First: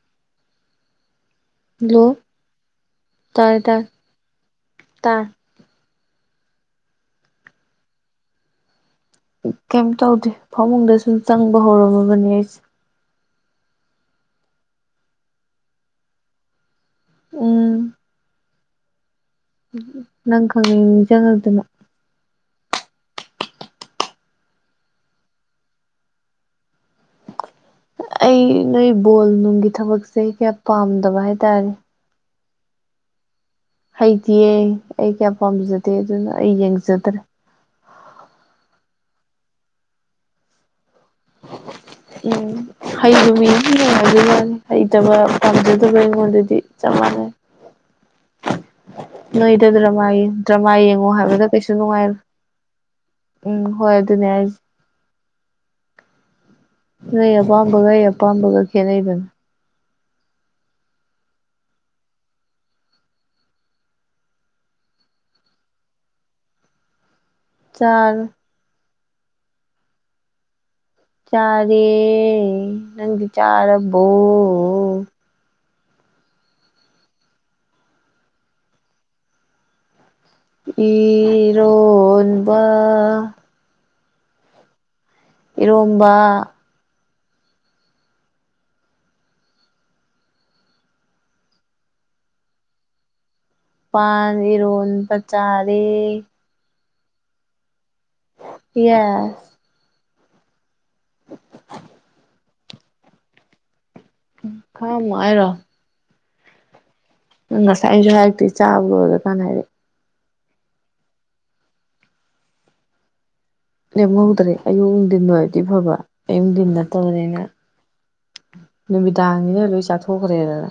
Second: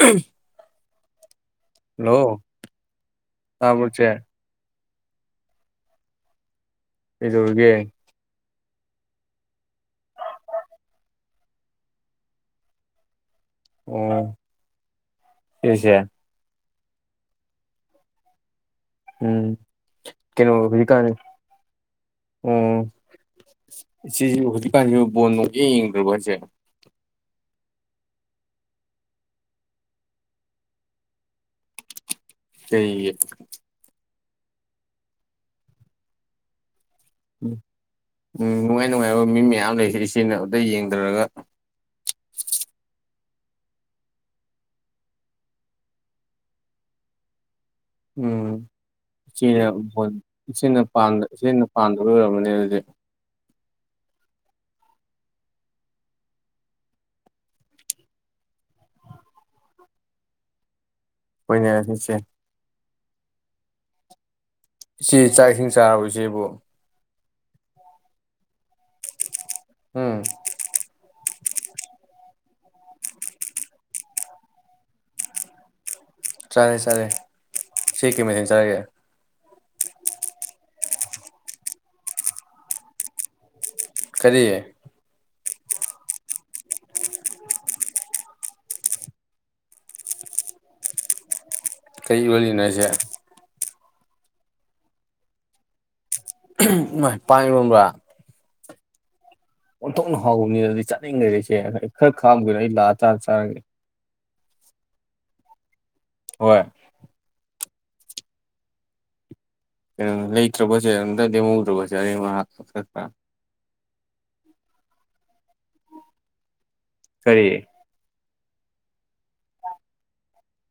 ꯎꯝ [unintelligible] ꯍꯥꯜꯂꯣ ꯇꯥꯔꯦ ꯇꯥꯔꯦ ꯇꯥꯕ꯭ꯔꯣ ꯆꯦ ꯇꯥꯢ ꯀꯩꯗꯧꯔꯒꯦ ꯀꯩꯝ ꯇꯧꯗꯦ ꯐꯃꯨꯡꯗꯁꯨ ꯆꯪꯕ ꯍꯧꯔꯝꯃꯕꯅꯦ ꯑꯩ ꯑꯣ ꯁꯤꯁꯦ ꯎꯝ ꯎꯝ ꯅꯪ ꯀꯩꯅꯣ ꯈꯪꯅꯤꯡ ꯍꯧꯖꯤꯛꯀꯥꯟ ꯅꯤꯡꯉꯥꯛꯇꯅ ꯑꯣ ꯢꯆꯦꯁꯦ ꯍꯧꯖꯤꯛꯀꯥꯟꯁꯤ ꯕꯣꯟ ꯅꯣꯡ ꯢꯌꯦꯡ ꯌꯦꯡꯗ꯭ꯔꯕꯣ ꯍꯥꯏꯁꯦ ꯑꯩ ꯅꯣꯏ ꯕꯣꯜ ꯅꯨꯡꯒꯤ ꯊꯕꯛꯁꯦ ꯀꯌꯥ ꯄꯥꯝꯗꯕ ꯍꯥꯏꯇꯥꯔꯦ ꯀꯩꯒꯤ ꯍꯩꯇꯦꯌꯦ ꯑꯩ ꯀꯌꯥ ꯄꯥꯝꯖꯗꯦ ꯑꯗꯨꯅ ꯑꯩ ꯌꯦꯡꯖꯗ꯭ꯔꯦ ꯎꯝ ꯎꯝ ꯅꯨꯡꯉꯥꯏ ꯅꯨꯡꯉꯥꯏꯕ ꯃꯤ ꯃꯌꯥꯝ ꯂꯩꯁꯦ ꯏꯆꯦꯅ ꯑꯝꯇ ꯌꯦꯡꯗ꯭ꯔꯒ ꯎꯝ ꯍꯩꯕ ꯃꯤꯗꯤ ꯅꯨꯡꯉꯥꯢꯗꯧ ꯃꯥꯂꯦ ꯍꯩꯇꯕ ꯄꯥꯝꯖꯗꯕ ꯑꯩꯉꯣꯟꯗꯗꯤ ꯆꯞ ꯃꯥꯟꯅꯩ ꯑꯣ ꯎꯝ ꯏꯆꯦꯅ ꯕꯣꯜ ꯗ꯭ꯔꯃꯥ ꯏꯆꯦꯅ ꯌꯦꯡꯉꯣ ꯍꯥꯏꯕꯗ ꯏꯆꯦꯅ ꯀꯩꯁꯨ ꯄꯥꯟꯗꯕꯩ ꯅꯨꯡꯉꯥꯏꯔꯣꯏ ꯑꯣꯏꯔꯝꯒꯅꯤ ꯑꯗꯨꯗꯤ ꯎꯝ ꯍꯣꯏ ꯑꯗꯨꯅꯦ ꯍꯥꯢꯁꯦ ꯅꯣꯢ ꯑꯄꯥꯝꯕꯒ ꯑꯩ ꯑꯄꯥꯝꯕꯒ ꯈꯦꯠꯅꯩꯗꯅ ꯍꯣꯏꯅꯦ ꯢꯆꯦ ꯏꯆꯦ ꯆꯥꯛ ꯏꯁꯤꯡ ꯆꯥꯔꯕꯣ ꯏꯆꯦꯕꯨ ꯆꯥꯔꯦ ꯎꯝ ꯆꯥꯔꯦ ꯅꯪꯗꯤ ꯆꯥꯔꯕꯣ ꯆꯥꯔꯦ ꯆꯥꯔꯦ ꯢꯆꯦ ꯀꯩ ꯃꯊꯦꯜ ꯆꯥꯔꯒꯦ ꯏꯔꯣꯟꯕ ꯀꯔꯤ ꯏꯔꯣꯟꯕ ꯀꯩ ꯏꯔꯣꯟꯂꯤꯅꯣ ꯍꯥꯢꯁꯦ ꯄꯥꯟ ꯏꯔꯣꯟꯕ ꯆꯔꯦ ꯏꯃꯥꯢ ꯄꯥꯟ ꯏꯔꯣꯟꯕꯥ ꯌꯦꯁ ꯑꯣꯟꯊꯣꯛꯅ ꯍꯥꯎꯕꯅꯤꯅꯗꯤ ꯆꯥꯅꯤꯡꯈꯔꯦꯗ ꯏꯆꯦ ꯈꯔ ꯈꯥꯛꯑꯝꯒꯦꯔꯣ ꯑꯩ ꯂꯥꯛꯑ ꯀꯥꯟꯗ ꯆꯥꯔꯒꯦ ꯈꯥꯛ ꯑꯝꯃꯣ ꯍꯥꯏꯔꯣ ꯍꯣꯏ ꯅꯪ ꯉꯁꯥꯏꯁꯨ ꯍꯥꯏꯔꯛꯇꯦ ꯆꯥꯕ ꯂꯣꯏꯔꯥ ꯀꯥꯟꯅ ꯍꯥꯏꯔꯛꯑꯦ ꯀꯩꯅꯣꯝ ꯂꯩꯇ꯭ꯔꯥꯕꯣ ꯆꯦ ꯑꯝꯇ ꯂꯦꯝꯍꯧꯗ꯭ꯔꯕꯣ ꯆꯦ ꯑꯔꯦꯝ ꯑꯈꯥꯛ ꯂꯦꯝꯍꯧꯗ꯭ꯔꯦ ꯑꯌꯨꯛ ꯅꯨꯡꯊꯤꯟ ꯑꯣꯏꯕꯗꯤ ꯐꯕ ꯑꯌꯨꯛ ꯅꯨꯡꯊꯤꯟ ꯅꯠꯇꯕꯅꯤꯅ ꯀꯔꯤ ꯅꯨꯃꯤꯗꯥꯡꯅꯤꯅ ꯂꯣꯏ ꯆꯥꯊꯣꯛꯈ꯭ꯔꯦꯗꯥꯅ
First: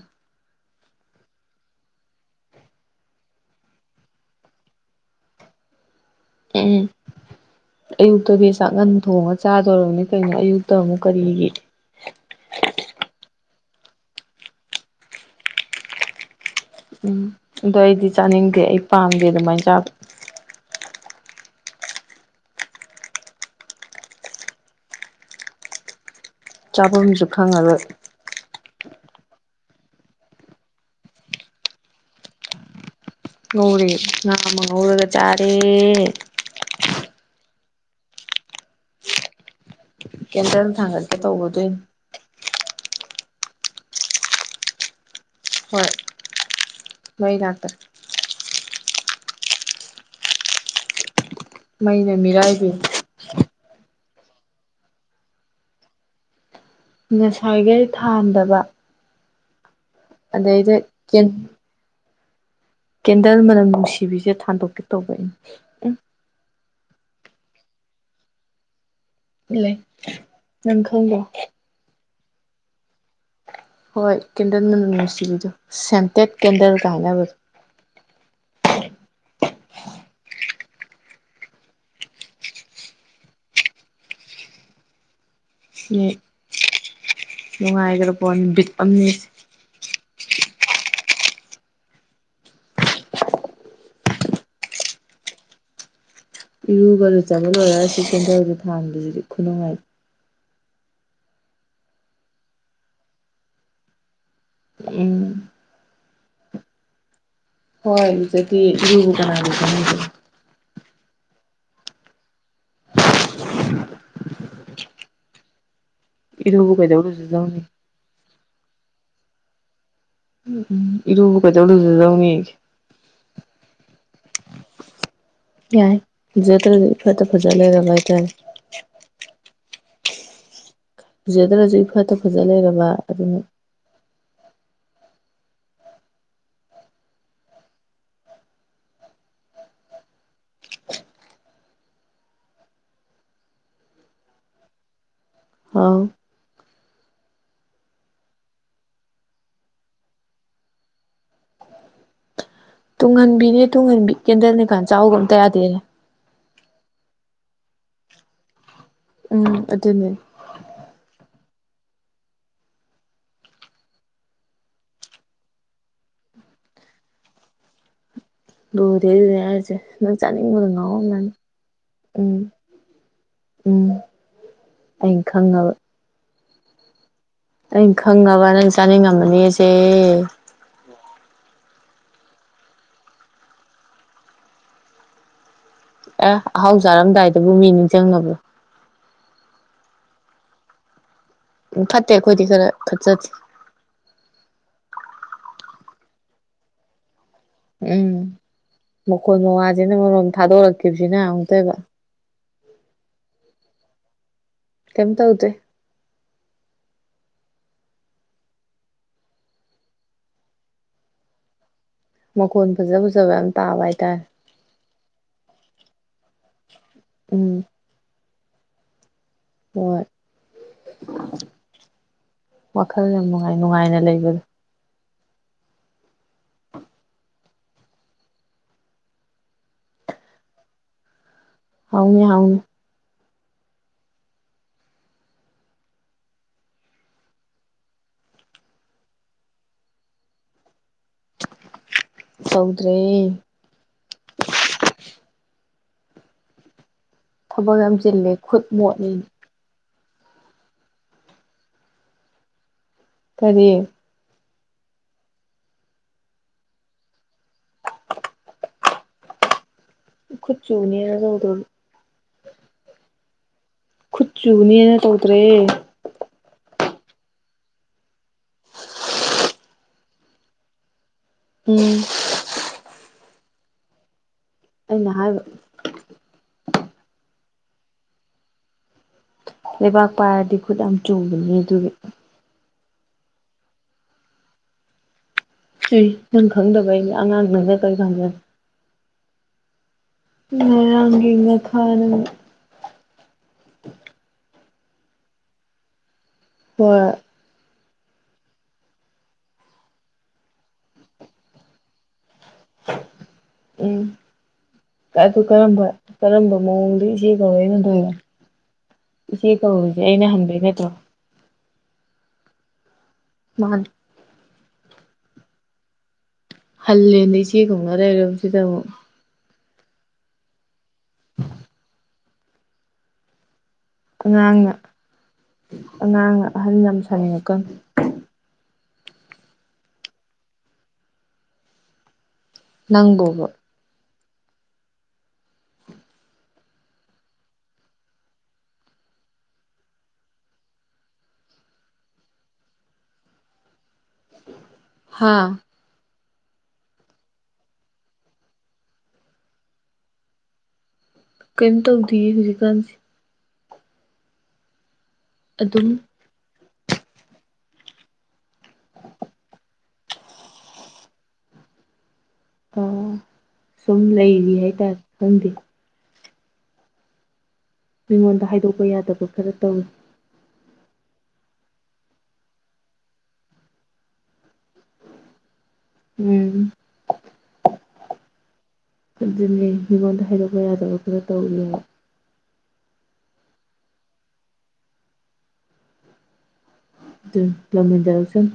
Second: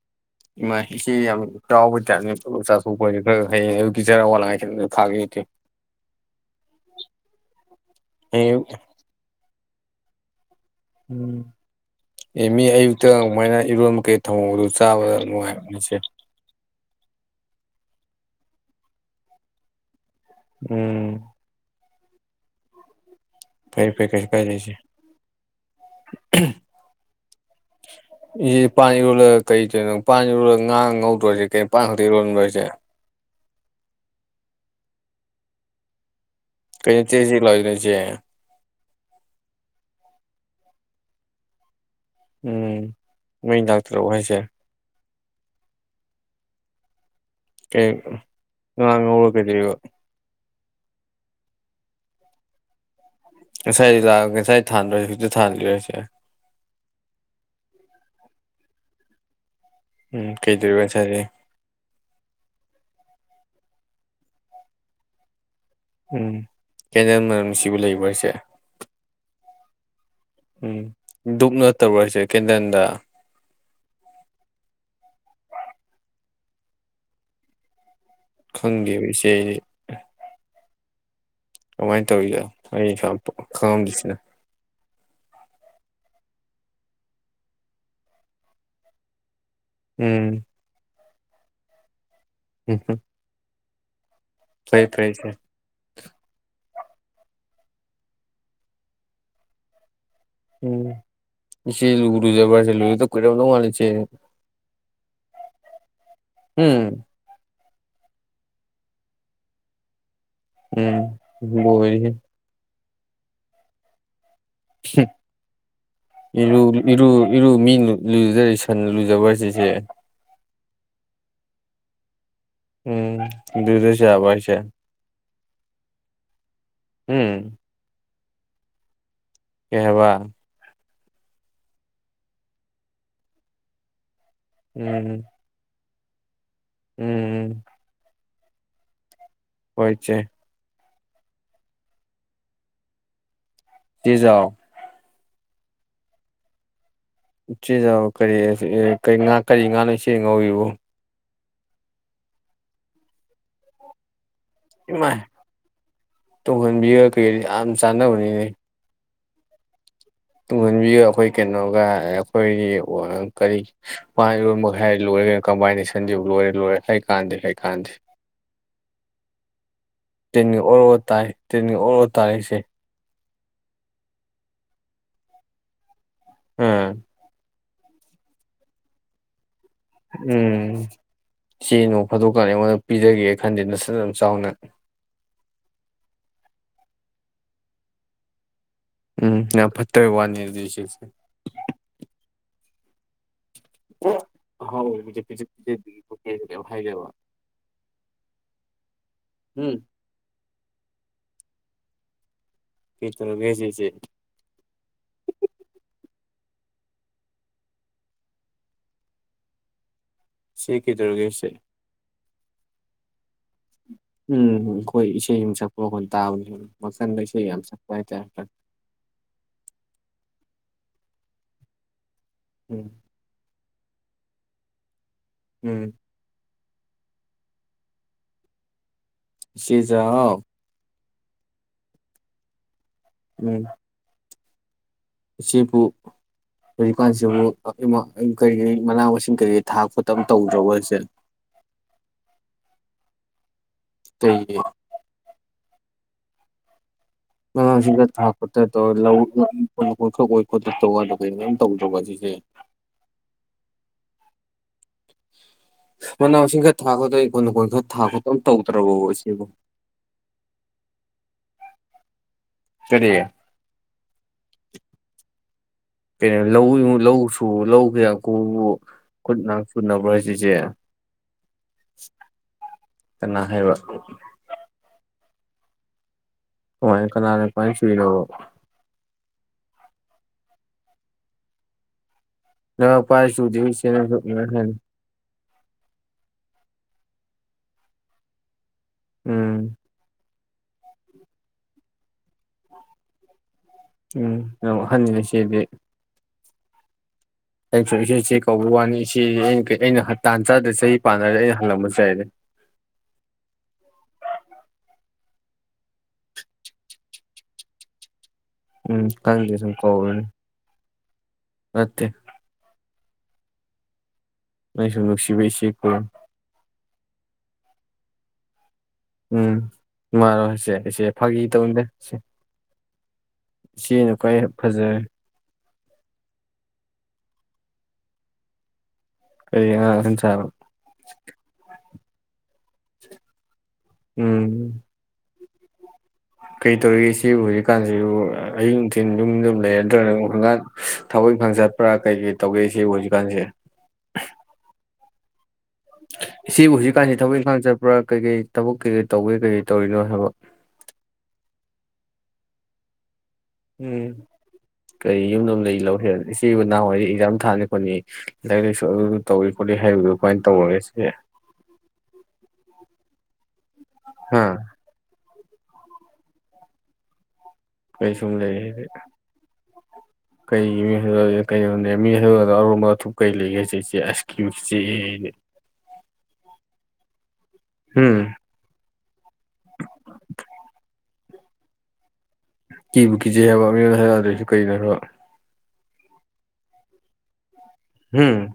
ꯏꯃꯥꯢ ꯏꯆꯦ ꯌꯥꯝ ꯆꯥꯎꯕ ꯑꯣꯏꯇꯥꯔꯅꯦ ꯆꯥꯊꯣꯛ ꯈꯔ ꯍꯌꯦꯡ [unintelligible] [inaudible] ꯎꯝ ꯑꯌꯨꯛꯇꯗꯤ ꯍꯌꯦꯡ ꯑꯌꯨꯛ ꯆꯥꯛꯍꯟ ꯊꯣꯡꯉꯥ ꯆꯥꯗꯣꯔꯥꯃꯤ ꯀꯩꯅꯣ ꯑꯌꯨꯛꯇ ꯑꯃꯨꯛ ꯀꯔꯤꯒꯤ ꯎꯝ ꯑꯦ ꯃꯤ ꯑꯌꯨꯛꯇ ꯑꯗꯨꯃꯥꯏꯅ ꯏꯔꯣꯟꯕꯀꯩ ꯊꯑꯣꯡꯗꯨ ꯆꯥꯕꯗ ꯅꯨꯡꯉꯥꯏꯕꯅꯤ ꯆꯦ ꯎꯝ ꯑꯗꯣ ꯑꯩꯗꯤ ꯆꯥꯅꯤꯡꯗꯦ ꯑꯩ ꯄꯥꯝꯗꯦ ꯑꯗꯨꯃꯥꯏꯅ ꯆꯥꯕ ꯎꯝ ꯐꯩ ꯐꯩ ꯀꯩꯁꯨꯀꯥꯢꯗꯦ ꯏꯆꯦ ꯆꯥꯐꯝꯁꯨ ꯈꯪꯉꯔꯣꯏ ꯑꯦ ꯄꯥꯟ ꯏꯔꯣꯟꯂꯒ ꯀꯩꯗꯣꯏꯅꯣ ꯄꯥꯟ ꯏꯔꯣꯟꯂꯒ ꯉꯥ ꯉꯧꯗꯣꯁꯦ ꯀꯩꯅꯣ ꯄꯥꯟ ꯈꯛꯇ ꯏꯔꯣꯟꯕꯔꯣ ꯍꯥꯢꯁꯦ ꯉꯧꯔꯦ ꯉꯥ ꯑꯃ ꯉꯧꯔꯒ ꯆꯥꯔꯦ ꯀꯩꯅꯣ ꯆꯦꯛ ꯆꯦꯛ ꯂꯥꯎꯔꯤꯗꯣ ꯏꯆꯦ ꯀꯦꯟꯗꯜ ꯊꯥꯡꯒꯠꯀꯦ ꯇꯧꯕ ꯑꯗꯨꯏꯅꯦ ꯎꯝ ꯃꯩ ꯂꯥꯛꯇꯔꯥꯕꯣ ꯍꯥꯏꯁꯦ ꯍꯣꯏ ꯃꯩ ꯂꯥꯛꯇꯦ ꯀꯩꯑꯦꯕ ꯉꯥ ꯉꯧꯔꯥ ꯀꯩꯗꯧꯑꯦꯕ ꯃꯩꯅ ꯃꯤꯔꯥꯏꯕꯤꯔꯦ ꯉꯁꯥꯏ ꯂꯥꯛꯑꯒꯦ ꯉꯁꯥꯏ ꯊꯥꯟꯕꯗꯔꯣ ꯍꯥꯢꯁꯦ ꯍꯧꯖꯤꯛꯇ ꯊꯥꯟꯔꯤꯔꯣ ꯍꯥꯢꯁꯦ ꯉꯁꯥꯏ ꯈꯩ ꯊꯥꯗꯕ ꯎꯝ ꯑꯗꯩꯗ ꯀꯩꯗꯧꯔꯤꯕ ꯉꯁꯥꯏꯗꯤ ꯀꯦꯟꯗꯜ ꯃꯅꯝ ꯅꯨꯡꯁꯤꯕꯤꯁꯦ ꯊꯥꯟꯗꯣꯛꯀꯦ ꯇꯧꯕ ꯑꯩꯩꯅ ꯎꯝ ꯀꯦꯟꯗꯜ ꯃꯅꯝ ꯅꯨꯡꯁꯤꯕ ꯂꯩꯕꯔꯣ ꯍꯥꯏꯁꯦ ꯂꯩ ꯎꯝ ꯅꯪ ꯈꯪꯗ꯭ꯔꯣ ꯗꯨꯛ ꯅꯠꯇꯥꯕꯔꯣ ꯍꯥꯏꯁꯦ ꯀꯦꯟꯗꯜꯗ ꯍꯣꯏ ꯀꯦꯟꯗꯟ ꯃꯥꯅꯝ ꯅꯨꯡꯁꯤꯕꯤꯗꯣ ꯁꯦꯟꯇꯦꯠ ꯀꯦꯟꯗꯜꯒ ꯍꯥꯏꯅꯕꯗꯣ ꯈꯪꯗꯦ ꯏꯆꯦ ꯑꯩꯗꯤ ꯀꯃꯥꯏꯅ ꯇꯧꯔꯤꯗ ꯑꯩꯅ ꯈꯪꯉꯝꯗꯔꯤꯁꯤꯅ ꯅꯨꯡꯉꯥꯏꯒ꯭ꯔꯕ ꯄꯣꯠꯅꯤ ꯕꯤꯠ ꯑꯃꯅꯤ ꯎꯝ [unintelligible] [unintelligible] ꯏꯔꯨꯒ ꯂꯨꯖꯕ ꯂꯣꯏꯔꯒ ꯁꯤ ꯀꯦꯟꯗꯟꯁꯦ ꯊꯥꯟꯕꯁꯤꯗꯤ ꯈꯨꯅꯨꯡꯉꯥꯏꯗꯤ ꯎꯝ ꯏꯆꯦ ꯂꯨ ꯂꯨꯖꯕ ꯍꯥꯏꯁꯦ ꯂꯨꯔꯤꯗ ꯀꯨꯏꯔꯝꯗꯧ ꯃꯟꯂꯦ ꯏꯆꯦ ꯎꯝ ꯎꯝ ꯍꯣꯏ ꯂꯨꯖꯗꯤꯌꯦ ꯏꯔꯨꯕꯨ ꯀꯅꯥ ꯂꯨꯖꯩ ꯍꯥꯏꯒꯦ ꯎꯝ ꯂꯣꯏꯔꯦꯍꯦ [unintelligible] ꯏꯔꯨꯕꯨ ꯏꯔꯨꯛ ꯀꯩꯗꯧ ꯏꯔꯨ ꯏꯔꯨ ꯂꯨꯖꯗꯧꯅꯤ ꯃꯤꯟꯂꯨ ꯂꯨꯖꯔꯤ ꯁꯟ ꯂꯨꯖꯕ ꯍꯥꯏꯁꯤ ꯆꯦ ꯎꯝ ꯎꯝ ꯏꯔꯨꯕꯨ ꯀꯩꯗꯧ ꯂꯨꯖꯗꯧꯅꯤꯒꯦ ꯎꯝ ꯂꯨꯗꯁꯨ ꯌꯥꯔꯕꯣ ꯍꯥꯏꯁꯦ? ꯌꯥꯏ ꯂꯨꯖꯗꯔꯁꯨ ꯏꯐꯇꯥ ꯎꯝ ꯐꯖꯥ ꯂꯩꯔꯕ ꯍꯥꯏꯇꯔꯦ ꯀꯩꯍꯥꯏꯕ? ꯂꯨꯖꯗ꯭ꯔꯁꯨ ꯏꯐꯠꯇ ꯐꯖ ꯂꯩꯔꯕ ꯑꯗꯨꯅ ꯎꯝ ꯎꯝ ꯍꯣꯏ ꯏꯆꯦ꯫ ꯆꯦ ꯖꯥꯎ ꯍꯧ ꯎꯆꯦꯖꯥꯎ ꯀꯔꯤꯑꯦ ꯀꯔꯤ ꯀꯔꯤ ꯉꯥ ꯀꯔꯤ ꯉꯥꯅꯣ ꯏꯆꯦꯅ ꯉꯧꯏꯕꯣ? ꯇꯨꯡꯍꯟꯕꯤꯅꯦ ꯇꯨꯡꯍꯟꯕꯤ ꯀꯦꯟꯗꯜꯅꯦꯀꯥꯟ ꯆꯥꯎꯒ ꯏꯃꯥꯏ ꯑꯝꯇ ꯌꯥꯗꯦ ꯇꯨꯡꯍꯟꯕꯤꯒ ꯀꯩ [unintelligible] ꯌꯥꯝ ꯆꯥꯟꯅꯕꯅꯤꯅꯦ ꯎꯝ ꯑꯗꯨꯅꯦ ꯇꯨꯡꯍꯟꯕꯤꯒ ꯑꯩꯈꯣꯏ ꯀꯩꯅꯣꯒ ꯑꯩꯈꯣꯏꯒꯤ ꯋꯥ ꯀꯔꯤ ꯄꯥꯟ ꯏꯔꯣꯟꯕꯀ ꯍꯥꯏꯔꯗꯤ ꯂꯣꯏꯔꯦ ꯀꯩꯅꯣ ꯀꯝꯕꯥꯏꯅꯦꯁꯟꯗꯤ ꯂꯣꯏꯔꯦ ꯂꯣꯏꯔꯦ ꯍꯩꯀꯥꯟꯅꯗꯦ ꯍꯩꯀꯥꯟꯅꯗꯦ ꯂꯨꯗꯦ ꯗꯨꯅꯦ ꯍꯥꯏꯔꯤꯁꯦ ꯅꯪ ꯆꯥꯅꯤꯡꯕ ꯇꯤꯟꯒ ꯑꯣꯔꯣ ꯇꯥꯏ ꯉꯥꯎꯔꯝꯃꯅꯤ ꯇꯤꯟꯒ ꯑꯣꯔꯣ ꯇꯥꯔꯦ ꯎꯝ ꯏꯆꯦ ꯎꯝ ꯑꯩꯡ ꯈꯪꯉꯥꯕ [unintelligible] ꯑꯩꯅ ꯈꯪꯉꯕ ꯅꯪ ꯆꯥꯅꯤꯡꯉꯝꯃꯅꯤꯑꯦꯁꯦ ꯎꯝ ꯆꯦ ꯅꯣꯡꯐꯥꯗꯣꯛꯀꯥꯟꯗ ꯑꯩꯉꯣꯟꯗ ꯄꯤꯖꯒꯦ ꯈꯟꯗꯦ ꯅꯁꯠꯅ ꯆꯥꯎꯅ ꯑꯦ ꯑꯍꯥꯎ ꯆꯥꯔꯝꯗꯥꯏꯗꯕꯨ ꯃꯤ ꯅꯤꯡꯖꯪꯅꯕ꯭ꯔꯣ? ꯎꯝ ꯌꯥꯝ ꯐꯠꯇꯕꯩ ꯋꯥꯅꯦ ꯑꯗꯨꯗꯤ ꯏꯆꯦꯁꯦ ꯎꯝ ꯐꯠꯇꯦ ꯑꯈꯣꯏꯗꯤ ꯈꯔ ꯐꯠꯆꯥꯗꯦ [unintelligible] ꯑꯍꯥꯎꯕꯗꯤ ꯄꯤꯖꯛ [unintelligible] ꯈꯣꯠꯀꯦꯗꯤ ꯀꯦꯝ ꯍꯥꯏꯗꯦꯕ ꯎꯝ ꯃꯈꯣꯟ ꯎꯝ ꯃꯋꯥꯁꯤꯅ ꯃꯔꯣꯝ ꯊꯥꯗꯣꯛꯔꯛꯈꯤꯕꯁꯤꯅ ꯑꯃꯨꯛꯇꯣꯏꯕ ꯀꯩ ꯇꯧꯅꯞꯒꯦ ꯍꯥꯏꯁꯦ ꯏꯆꯦ ꯀꯦꯝꯇꯧꯗꯦ ꯆꯦ ꯀꯩꯗꯧꯔꯒꯦ ꯍꯥꯏꯁꯦ? ꯃꯈꯣꯟ ꯐꯖꯥ ꯐꯖꯕ ꯌꯥꯝ ꯇꯥꯕ ꯍꯥꯏꯠ ꯎꯝ ꯈꯣꯏ ꯏꯁꯩ ꯑꯃ ꯁꯛꯄ ꯃꯈꯣꯟ ꯇꯥꯕꯅꯦ ꯗꯨꯝ ꯋꯥꯈꯟꯗ ꯏꯁꯩꯒ ꯎꯝ ꯌꯥꯝ ꯁꯛꯄ ꯍꯥꯏꯇꯥꯔꯦ [unintelligible] ꯍꯣꯏ ꯎꯝ ꯋꯥꯈꯜ ꯌꯥꯝ ꯅꯨꯡꯉꯥꯏ ꯅꯨꯡꯉꯥꯏꯅ ꯂꯩꯕꯗꯣ ꯎꯝ ꯏꯆꯦꯖꯥꯎ ꯍꯥꯎꯅꯦ ꯍꯥꯎꯅꯦ ꯎꯝ ꯏꯆꯦꯄꯨ ꯍꯧꯖꯤꯛꯀꯥꯟꯁꯤꯕꯨ ꯑꯥ ꯏꯃꯥ ꯎꯝ ꯀꯔꯤ ꯀꯔꯤ ꯃꯅꯥ ꯃꯁꯤꯡ ꯀꯔꯤ ꯊꯥꯛ ꯈꯣꯠꯇꯝ ꯇꯧꯗ꯭ꯔꯕꯣ ꯍꯥꯏꯁꯦ? ꯇꯧꯗ꯭ꯔꯦ꯫ ꯀꯩꯒꯤ ꯊꯕꯛ ꯃꯁꯤ ꯌꯥꯝ ꯆꯤꯜꯂꯦ ꯍꯥꯀꯣꯏ [unintelligible] ꯈꯨꯠ ꯇꯣ ꯣ ꯃꯣꯠꯅꯤ [unintelligible] ꯏꯈꯛ ꯑꯣꯏꯣꯏ ꯈꯣꯠꯇꯛꯇꯧꯕꯗ ꯀꯩꯅꯣꯌꯥꯝ ꯇꯧꯗ꯭ꯔꯕ ꯁꯤꯁꯦ ꯀꯔꯤ ꯃꯅꯥ ꯃꯁꯤꯡ ꯈꯔ ꯊꯥ ꯈꯠꯇꯅ ꯏꯀꯣꯟ ꯅꯣꯡꯀꯣꯜ ꯈꯔ ꯊꯥ ꯈꯠꯇꯅ ꯇꯧꯗ꯭ꯔꯕꯣ ꯢꯆꯦꯕꯣ ꯈꯨꯠ ꯆꯨꯅꯤꯅ ꯇꯧꯗꯕ ꯀꯔꯤ ꯈꯨꯠ ꯆꯨꯅꯤꯅ ꯇꯧꯗ꯭ꯔꯦ ꯀꯩꯅꯣ ꯂꯧ ꯂꯧꯁꯨ ꯂꯧꯒꯦ ꯀꯣ ꯈꯨꯠ ꯅꯥ ꯆꯨꯅꯕ꯭ꯔꯣ ꯍꯥꯏꯁꯦ ꯢꯆꯦ ꯎꯝ ꯀꯅꯥ ꯍꯥꯏꯕ ꯑꯩꯅ ꯍꯥꯏꯕ ꯀꯃꯥꯢ ꯀꯅꯅꯥ ꯀꯃꯥꯢ ꯆꯨꯔꯤꯅꯣꯕ ꯂꯩꯕꯥꯛ ꯄꯥꯏꯔꯗꯤ ꯈꯨꯠ ꯌꯥꯝ ꯆꯨꯕꯅꯦ ꯑꯗꯨꯒꯤ ꯂꯨꯕꯥꯛ ꯄꯥꯢꯔꯁꯨ ꯆꯨꯗꯦ ꯢꯆꯦ ꯑꯗꯨꯃꯥꯢ ꯍꯥꯢꯅꯨ ꯆꯨꯏ ꯅꯪ ꯈꯪꯗꯕꯩꯅꯦ ꯑꯉꯥꯡ ꯅꯪꯅ ꯀꯩ ꯈꯪꯗꯅ ꯎꯝ ꯉꯔꯥꯡꯒꯤ ꯉꯥ ꯈꯥꯅꯦ ꯎꯝ ꯌꯥꯝ ꯑꯍꯥꯟꯅꯤꯅ ꯢꯆꯦꯗꯤ ꯍꯣꯢ ꯑꯩꯅꯁꯨꯝ ꯏꯆꯦ ꯏꯆꯦ ꯀꯧꯕ ꯋꯥꯅꯤ ꯏꯆꯦ ꯑꯩꯅ ꯑꯩꯅ ꯇꯥꯟ ꯆꯥꯗꯔꯗꯤ ꯆꯍꯤ ꯄꯥꯟꯅꯔꯗꯤ ꯑꯩꯅ ꯍꯜꯂꯝꯕ ꯌꯥꯏꯅꯦ ꯎꯝ ꯑꯗꯨ ꯀꯔꯝꯕ ꯀꯔꯝꯕ ꯃꯑꯣꯡꯗ ꯏꯆꯦ ꯀꯧꯔꯛꯏꯅꯣ ꯑꯗꯨꯒ ꯎꯝ ꯏꯆꯦ ꯈꯪꯗꯦ ꯁꯨꯝ ꯀꯧꯔꯤꯁꯦ ꯀꯧꯕꯅꯤ ꯑꯩꯅ ꯍꯟꯕꯩ ꯅꯠꯇ꯭ꯔꯣ ꯅꯠꯇꯦ ꯃꯥꯅꯤ ꯑꯩꯅ ꯁꯨꯝ ꯅꯨꯡꯁꯤꯕꯩ ꯢꯆꯦ ꯀꯧꯕ ꯍꯜꯂꯦꯅ ꯏꯆꯦ ꯀꯧꯅ ꯂꯩꯔꯁꯤꯗ ꯑꯃꯨꯛ ꯎꯝ ꯅꯨꯡꯉꯥꯏꯔꯣ ꯏꯁꯦ ꯏꯆꯦ ꯐꯥꯒꯤ ꯇꯧꯅꯤꯗ ꯏꯆꯦꯅ ꯈ꯭ꯋꯥꯏ ꯑꯉꯥꯡꯅ ꯐꯖꯔꯦ ꯑꯉꯥꯡꯅ ꯑꯍꯜ ꯌꯥꯝ ꯁꯥꯅꯤꯡꯉꯥꯛꯒꯅꯣ ꯀꯔꯤ ꯑꯉꯥꯡꯅ ꯑꯍꯥꯜ ꯁꯥꯕ ꯅꯪꯕꯣꯕ ꯎꯝ ꯀꯩ ꯇꯧꯔꯤꯒꯦ ꯢꯆꯦꯕꯨ ꯍꯧꯖꯤꯛꯀꯥꯟꯁꯤꯕꯨ ꯑꯌꯤꯡ ꯅꯨꯡꯊꯤꯟ ꯌꯨꯝ ꯑꯗꯨꯝ ꯂꯩꯔ [unintelligible] ꯅꯗ꯭ꯔꯒꯅ ꯍꯒꯥꯥꯡ ꯊꯕꯛ ꯏꯪꯈꯪ ꯆꯠꯄ꯭ꯔꯥ ꯀꯩ ꯀꯩ ꯇꯧꯒꯦ ꯢꯐꯦꯕꯨ ꯍꯧꯖꯤꯛꯀꯥꯟꯁꯦ ꯍꯥꯥ ꯢꯆꯦꯕꯨ ꯍꯧꯖꯤꯛꯀꯥꯟꯁꯤ ꯊꯕꯛ ꯏꯪꯈꯥꯡ ꯆꯠꯄ꯭ꯔꯥ ꯀꯩꯀꯩ ꯊꯕꯛ ꯀꯩꯀꯩ ꯇꯧꯒꯦ ꯀꯩꯀꯩ ꯇꯧꯔꯤꯅꯣ ꯍꯥꯏꯕ ꯀꯩꯝ ꯇꯧꯗꯦꯌꯦ ꯍꯧꯖꯤꯛꯀꯥꯟꯁꯦ ꯎꯝ ꯀꯔꯤ ꯌꯨꯝ ꯌ [unintelligible] ꯝ ꯂꯩ ꯑꯗꯨꯝ ꯂꯧꯈꯦꯅ ꯏꯆꯦꯕꯨ ꯅꯍꯥꯟꯋꯥꯏ ꯑꯦꯛꯖꯥꯝ ꯊꯥꯅꯤ ꯈꯣꯠꯅꯤ ꯂꯥꯏꯔꯤꯛ ꯂꯥꯢꯁꯨ ꯑꯗꯨ ꯇꯧꯔꯤ ꯈꯣꯠꯂꯤ ꯍꯥꯏꯕꯗꯨ ꯀꯃꯥꯏꯅ ꯇꯧꯔꯒꯦ ꯢꯆꯦ ꯁꯨꯝ ꯍꯥ ꯂꯩꯔꯤ ꯍꯥꯏꯇꯥꯔꯦ ꯈꯪꯗꯦ ꯀꯩ ꯁꯨꯝ ꯃꯤꯉꯣꯟꯗ ꯍꯥꯏꯗꯣꯛꯄ ꯌꯥꯗꯕ ꯈꯔ ꯇꯧꯔꯤ ꯀꯩꯒꯤ ꯃꯤꯗ ꯀꯩꯅꯣꯅꯦ ꯃꯤ ꯍꯩꯗꯜꯒ ꯑꯔꯣꯟꯕ ꯑꯊꯨꯞ ꯀꯩ ꯂꯩꯒꯦ ꯁꯤꯦꯆꯦ [unintelligible] ꯑꯁ ꯀ꯭ꯌꯨ ꯆꯦꯅꯦ ꯎꯝ ꯍꯨꯝ ꯑꯗꯨꯅꯦ ꯃꯤꯉꯣꯟꯗ ꯍꯥꯏꯗꯣꯛꯄ ꯌꯥꯗꯕ ꯈꯔ ꯇꯧꯔꯤꯌꯦ ꯀꯤꯕꯨ ꯀꯤꯖꯩ ꯍꯥꯏꯕ ꯃꯤꯉꯣꯟꯗ ꯍꯥꯏꯗꯣꯛ ꯌꯥꯗꯔꯤꯁꯤꯕꯨ ꯀꯔꯤꯅꯣ ꯍꯥꯏꯕ ꯂꯥꯝ ꯖꯟ ꯎꯝ ꯖꯥꯔꯛꯁꯅꯤ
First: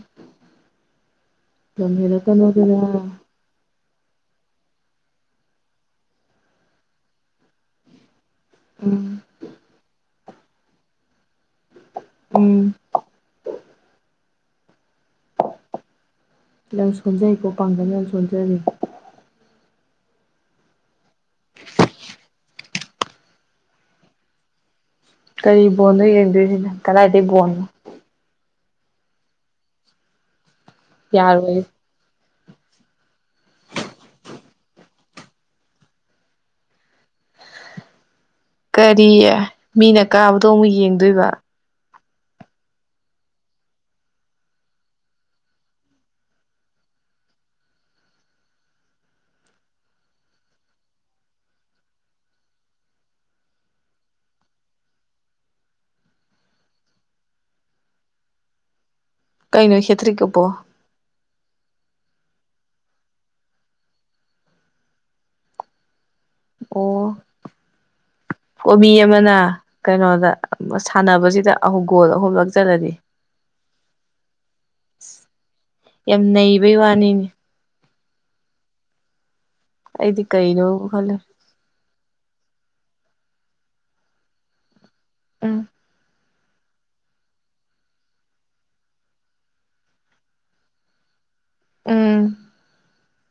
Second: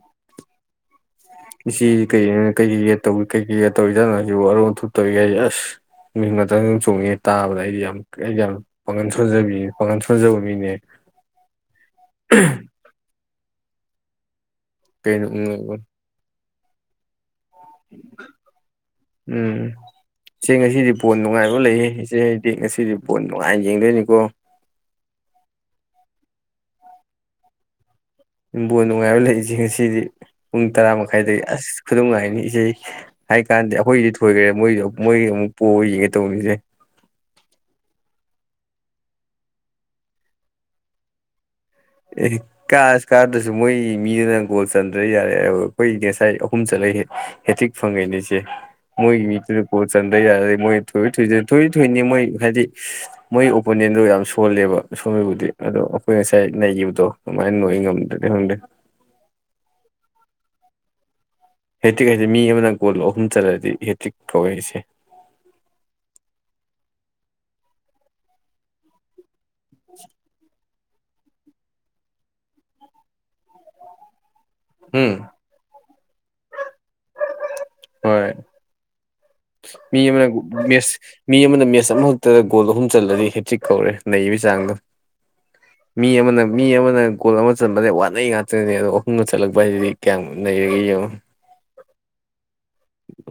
ꯏꯆꯦ ꯀꯩ ꯀꯩ ꯍꯦꯜꯂꯛꯀꯅꯣꯗꯅ ꯀꯩ ꯇꯧꯏ ꯀꯩ ꯀꯩꯀ ꯇꯧꯔꯤꯗꯅꯣ ꯁꯤꯁꯨꯕꯨ ꯑꯔꯨ ꯑꯟꯊꯨꯞ ꯇꯧꯔꯤꯒ ꯍꯥꯏꯁꯦ ꯑꯁ ꯃꯤꯍꯨꯟꯒ ꯗꯪ ꯗꯪ ꯆꯣꯡꯉꯦ ꯇꯥꯕꯗ ꯑꯩꯗꯤ ꯌꯥꯝ ꯑꯩ ꯌꯥꯝ ꯎꯝ ꯄꯒꯥꯟꯁꯣꯟꯖꯕꯤ ꯄꯒꯥꯟ ꯁꯣꯟꯖꯕ ꯃꯤꯅꯦ ꯎꯝ ꯀꯩꯅꯣ ꯎꯝ ꯑꯥꯕꯨ ꯌꯥꯝ ꯁꯣꯟꯖꯩꯕꯨ ꯄꯥꯡꯒꯟ ꯌꯥꯝ ꯁꯣꯟꯖꯔꯤꯔꯣ ꯎꯝ ꯏꯆꯦ ꯉꯁꯤꯗꯤ ꯕꯣꯜ ꯅꯨꯡꯉꯥꯏꯕ ꯂꯩꯌꯦ ꯏꯆꯦ ꯑꯩꯗꯤ ꯉꯁꯤꯗꯤ ꯕꯣꯜ ꯅꯨꯡꯉꯥꯏꯅ ꯌꯦꯡꯗꯣꯏꯅꯤꯀꯣ ꯀꯔꯤ ꯕꯣꯜꯅꯣ ꯌꯦꯡꯗꯣꯏꯁꯤꯅ ꯀꯗꯥꯏꯗꯒꯤ ꯕꯣꯜꯅꯣ ꯕꯣꯜ ꯅꯨꯡꯉꯥꯏꯕ ꯂꯩꯏꯁꯦ ꯉꯁꯤꯗꯤ ꯄꯨꯡ ꯇꯔꯥ ꯃꯈꯥꯏꯗꯒꯤ ꯌꯥꯔꯣꯏ ꯑꯁ ꯈꯨꯅꯨꯡꯉꯥꯏꯅꯤ ꯏꯆꯦ ꯍꯥꯏ ꯀꯥꯟꯗꯤ ꯑꯩꯈꯣꯏꯗꯤ ꯊꯣꯏꯈ꯭ꯔꯦ ꯃꯣꯏꯗ ꯃꯣꯏꯒꯤ ꯑꯃꯨꯛ ꯄꯣꯛꯒ ꯌꯦꯡꯉꯦ ꯇꯧꯕꯅꯤ ꯢꯆꯦ ꯀꯔꯤ ꯃꯤꯅ ꯀꯥꯕꯗꯣ ꯑꯃꯨꯛ ꯌꯦꯡꯗꯣꯏꯕ ꯑꯦ ꯀꯥꯁ ꯀꯥꯗꯁꯨ ꯃꯣꯏ ꯃꯤꯗꯨꯅ ꯒꯣꯜ ꯆꯟꯗ꯭ꯔꯦ ꯌꯥꯔꯦ ꯑꯩꯈꯣꯏ ꯉꯁꯥꯏ ꯑꯍꯨꯝ ꯆꯠꯂꯁꯦ ꯍꯦꯇꯤꯛ ꯐꯪꯉꯤꯅꯤ ꯏꯆꯦ ꯃꯣꯏꯒꯤ ꯃꯤꯠꯇꯨꯗ ꯄꯣꯠ ꯆꯟꯗꯩ ꯌꯥꯔꯗꯤ ꯃꯣꯏ ꯊꯣꯏ ꯊꯣꯏꯗ ꯊꯣꯏ ꯊꯣꯏꯅꯤ ꯃꯣꯏ ꯍꯥꯏꯗꯤ ꯃꯣꯏ ꯑꯣꯄꯣꯅꯦꯟꯗꯣ ꯌꯥꯝ ꯁꯣꯜꯂꯦꯕ ꯁꯣꯝꯕꯨꯗꯤ ꯑꯗꯣ ꯑꯩꯈꯣꯏ ꯉꯁꯥꯏ ꯅꯩꯈꯤꯕꯗꯣ ꯑꯗꯨꯃꯥꯏꯅ ꯅꯩ ꯉꯝꯗ꯭ꯔꯗꯤ ꯈꯪꯗꯦ ꯀꯩꯅꯣ ꯍꯦꯠꯇ꯭ꯔꯤꯛꯑꯕꯣ ꯍꯦꯠꯇ꯭ꯔꯤꯛ ꯍꯥꯏꯗꯤ ꯃꯤ ꯑꯃꯅ ꯒꯣꯜ ꯑꯍꯨꯝ ꯆꯠꯂꯗꯤ ꯍꯦꯇ꯭ꯤꯛ ꯀꯧꯋꯦ ꯏꯆꯦ ꯑꯣ ꯃꯤ ꯑꯃꯅ ꯀꯩꯅꯣꯗ ꯁꯥꯟꯅꯕꯁꯤꯗ ꯑꯍꯨꯝ ꯒꯣꯜ ꯑꯍꯨꯝ ꯂꯛꯆꯜꯂꯗꯤ ꯎꯝ ꯌꯥꯝ ꯅꯩꯕꯩ ꯋꯥꯅꯤꯅꯦ ꯍꯣꯏ ꯃꯤ ꯑꯩꯗꯤ ꯑꯃꯅ ꯀꯩꯅꯣꯕꯨ ꯈꯜꯂꯦ ꯃꯤ ꯑꯃꯅ ꯃꯦꯁ ꯑꯃ ꯑꯗꯨꯗ ꯒꯣꯜ ꯑꯍꯨꯝ ꯆꯂꯗꯤ ꯍꯦꯛꯇꯤꯛ ꯀꯧꯔꯦ ꯅꯩꯕꯒꯤ ꯆꯥꯡꯗꯣ ꯎꯝ ꯃꯤ ꯑꯃꯅ ꯃꯤ ꯑꯃꯅ ꯒꯣꯜ ꯑꯃ ꯆꯟꯕꯅꯦ ꯋꯥꯠꯅꯩ ꯉꯥꯛꯇꯅꯤ ꯑꯗꯣ ꯑꯍꯨꯝꯒ ꯆꯠꯂꯛꯄ ꯍꯥꯏꯁꯤꯗꯤ ꯀꯌꯥꯝ ꯅꯩꯔꯒꯦ ꯌꯦꯡꯉꯨ ꯎꯝ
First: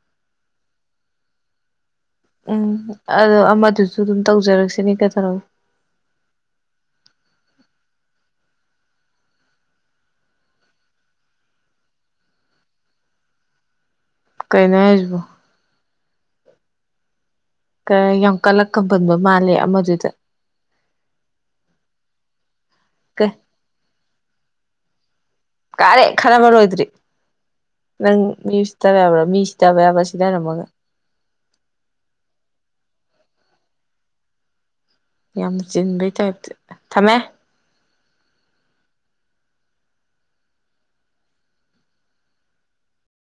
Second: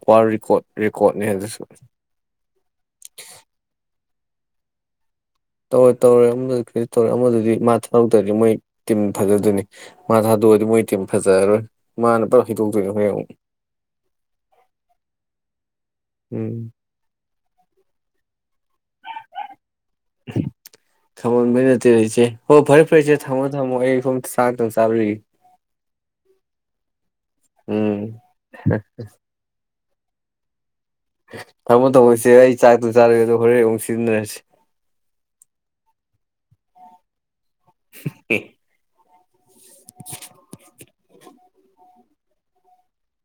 ꯋꯥꯔꯜ ꯔꯦꯀꯣꯔꯠ ꯔꯦꯀꯣꯔꯠꯅꯦ ꯑꯗꯨꯁꯨ ꯎꯝ ꯑꯗꯣ ꯑꯃꯗꯨꯁꯨ ꯑꯗꯨꯝ ꯇꯧꯖꯔꯛꯁꯤꯅꯦ ꯀꯩꯗꯧꯔꯒꯦ ꯇꯧꯔꯣꯏ ꯇꯧꯔꯦꯢ ꯑꯃꯗꯨꯗꯤ ꯀꯩꯝ ꯇꯧꯔꯦꯢ ꯑꯃꯗꯨꯗꯤ ꯃꯥ ꯊꯣꯛꯈꯛꯇ꯭ꯔꯥꯗꯤ ꯃꯣꯏ ꯇꯤꯝ ꯐꯖꯗꯣꯏꯅꯤ ꯃꯥ ꯊꯥꯗꯣꯛꯑꯗꯤ ꯃꯣꯏ ꯇꯤ ꯐꯖꯔꯔꯣꯏ ꯃꯥꯅ ꯄꯨꯂꯞ ꯍꯩꯗꯣꯛꯇꯣꯏꯅꯦ ꯍꯣꯏ ꯑꯃꯨꯛ ꯀꯩꯅ ꯍꯥꯏꯁꯤꯕꯣ ꯎꯝ ꯌꯥꯝ ꯀꯂꯛ ꯈꯝꯕꯟꯕ ꯃꯥꯜꯂꯦ ꯑꯃꯗꯨꯗ ꯈꯝꯕꯟꯕꯩ ꯅꯠꯇꯦꯗ ꯏꯆꯦ ꯍꯣ ꯐꯔꯦ ꯐꯔꯦ ꯏꯆꯦ ꯊꯝꯃꯣ ꯊꯝꯃꯣ ꯑꯩ ꯁꯣꯝ ꯆꯥꯛ ꯆꯥꯔꯨꯈꯤꯒꯦ ꯀꯥꯔꯤ ꯈꯠꯅꯕ ꯂꯣꯏꯗ꯭ꯔꯤ ꯎꯝ ꯅꯪ ꯃꯤ ꯎꯁꯤꯠꯇꯕ ꯌꯥꯕ꯭ꯔꯣ ꯃꯤꯁꯤ ꯁꯤꯗꯕ ꯌꯥꯕ ꯁꯤꯗ ꯔꯝꯃꯥꯒ ꯊꯃꯣ ꯊꯝꯃꯣ ꯏꯆꯦ ꯑꯩ ꯆꯥꯛ ꯑꯝꯇꯥ ꯆꯥꯔꯨꯒꯦ ꯑꯗꯣꯒ ꯍꯣꯔꯦꯟ ꯑꯃꯨꯛ ꯁꯤꯗꯥꯅꯔꯁꯦ ꯌꯥꯝ ꯆꯤꯟꯕꯩ ꯇꯥꯏꯞꯇ ꯊꯝꯃꯦ ꯑꯦ [inaudible]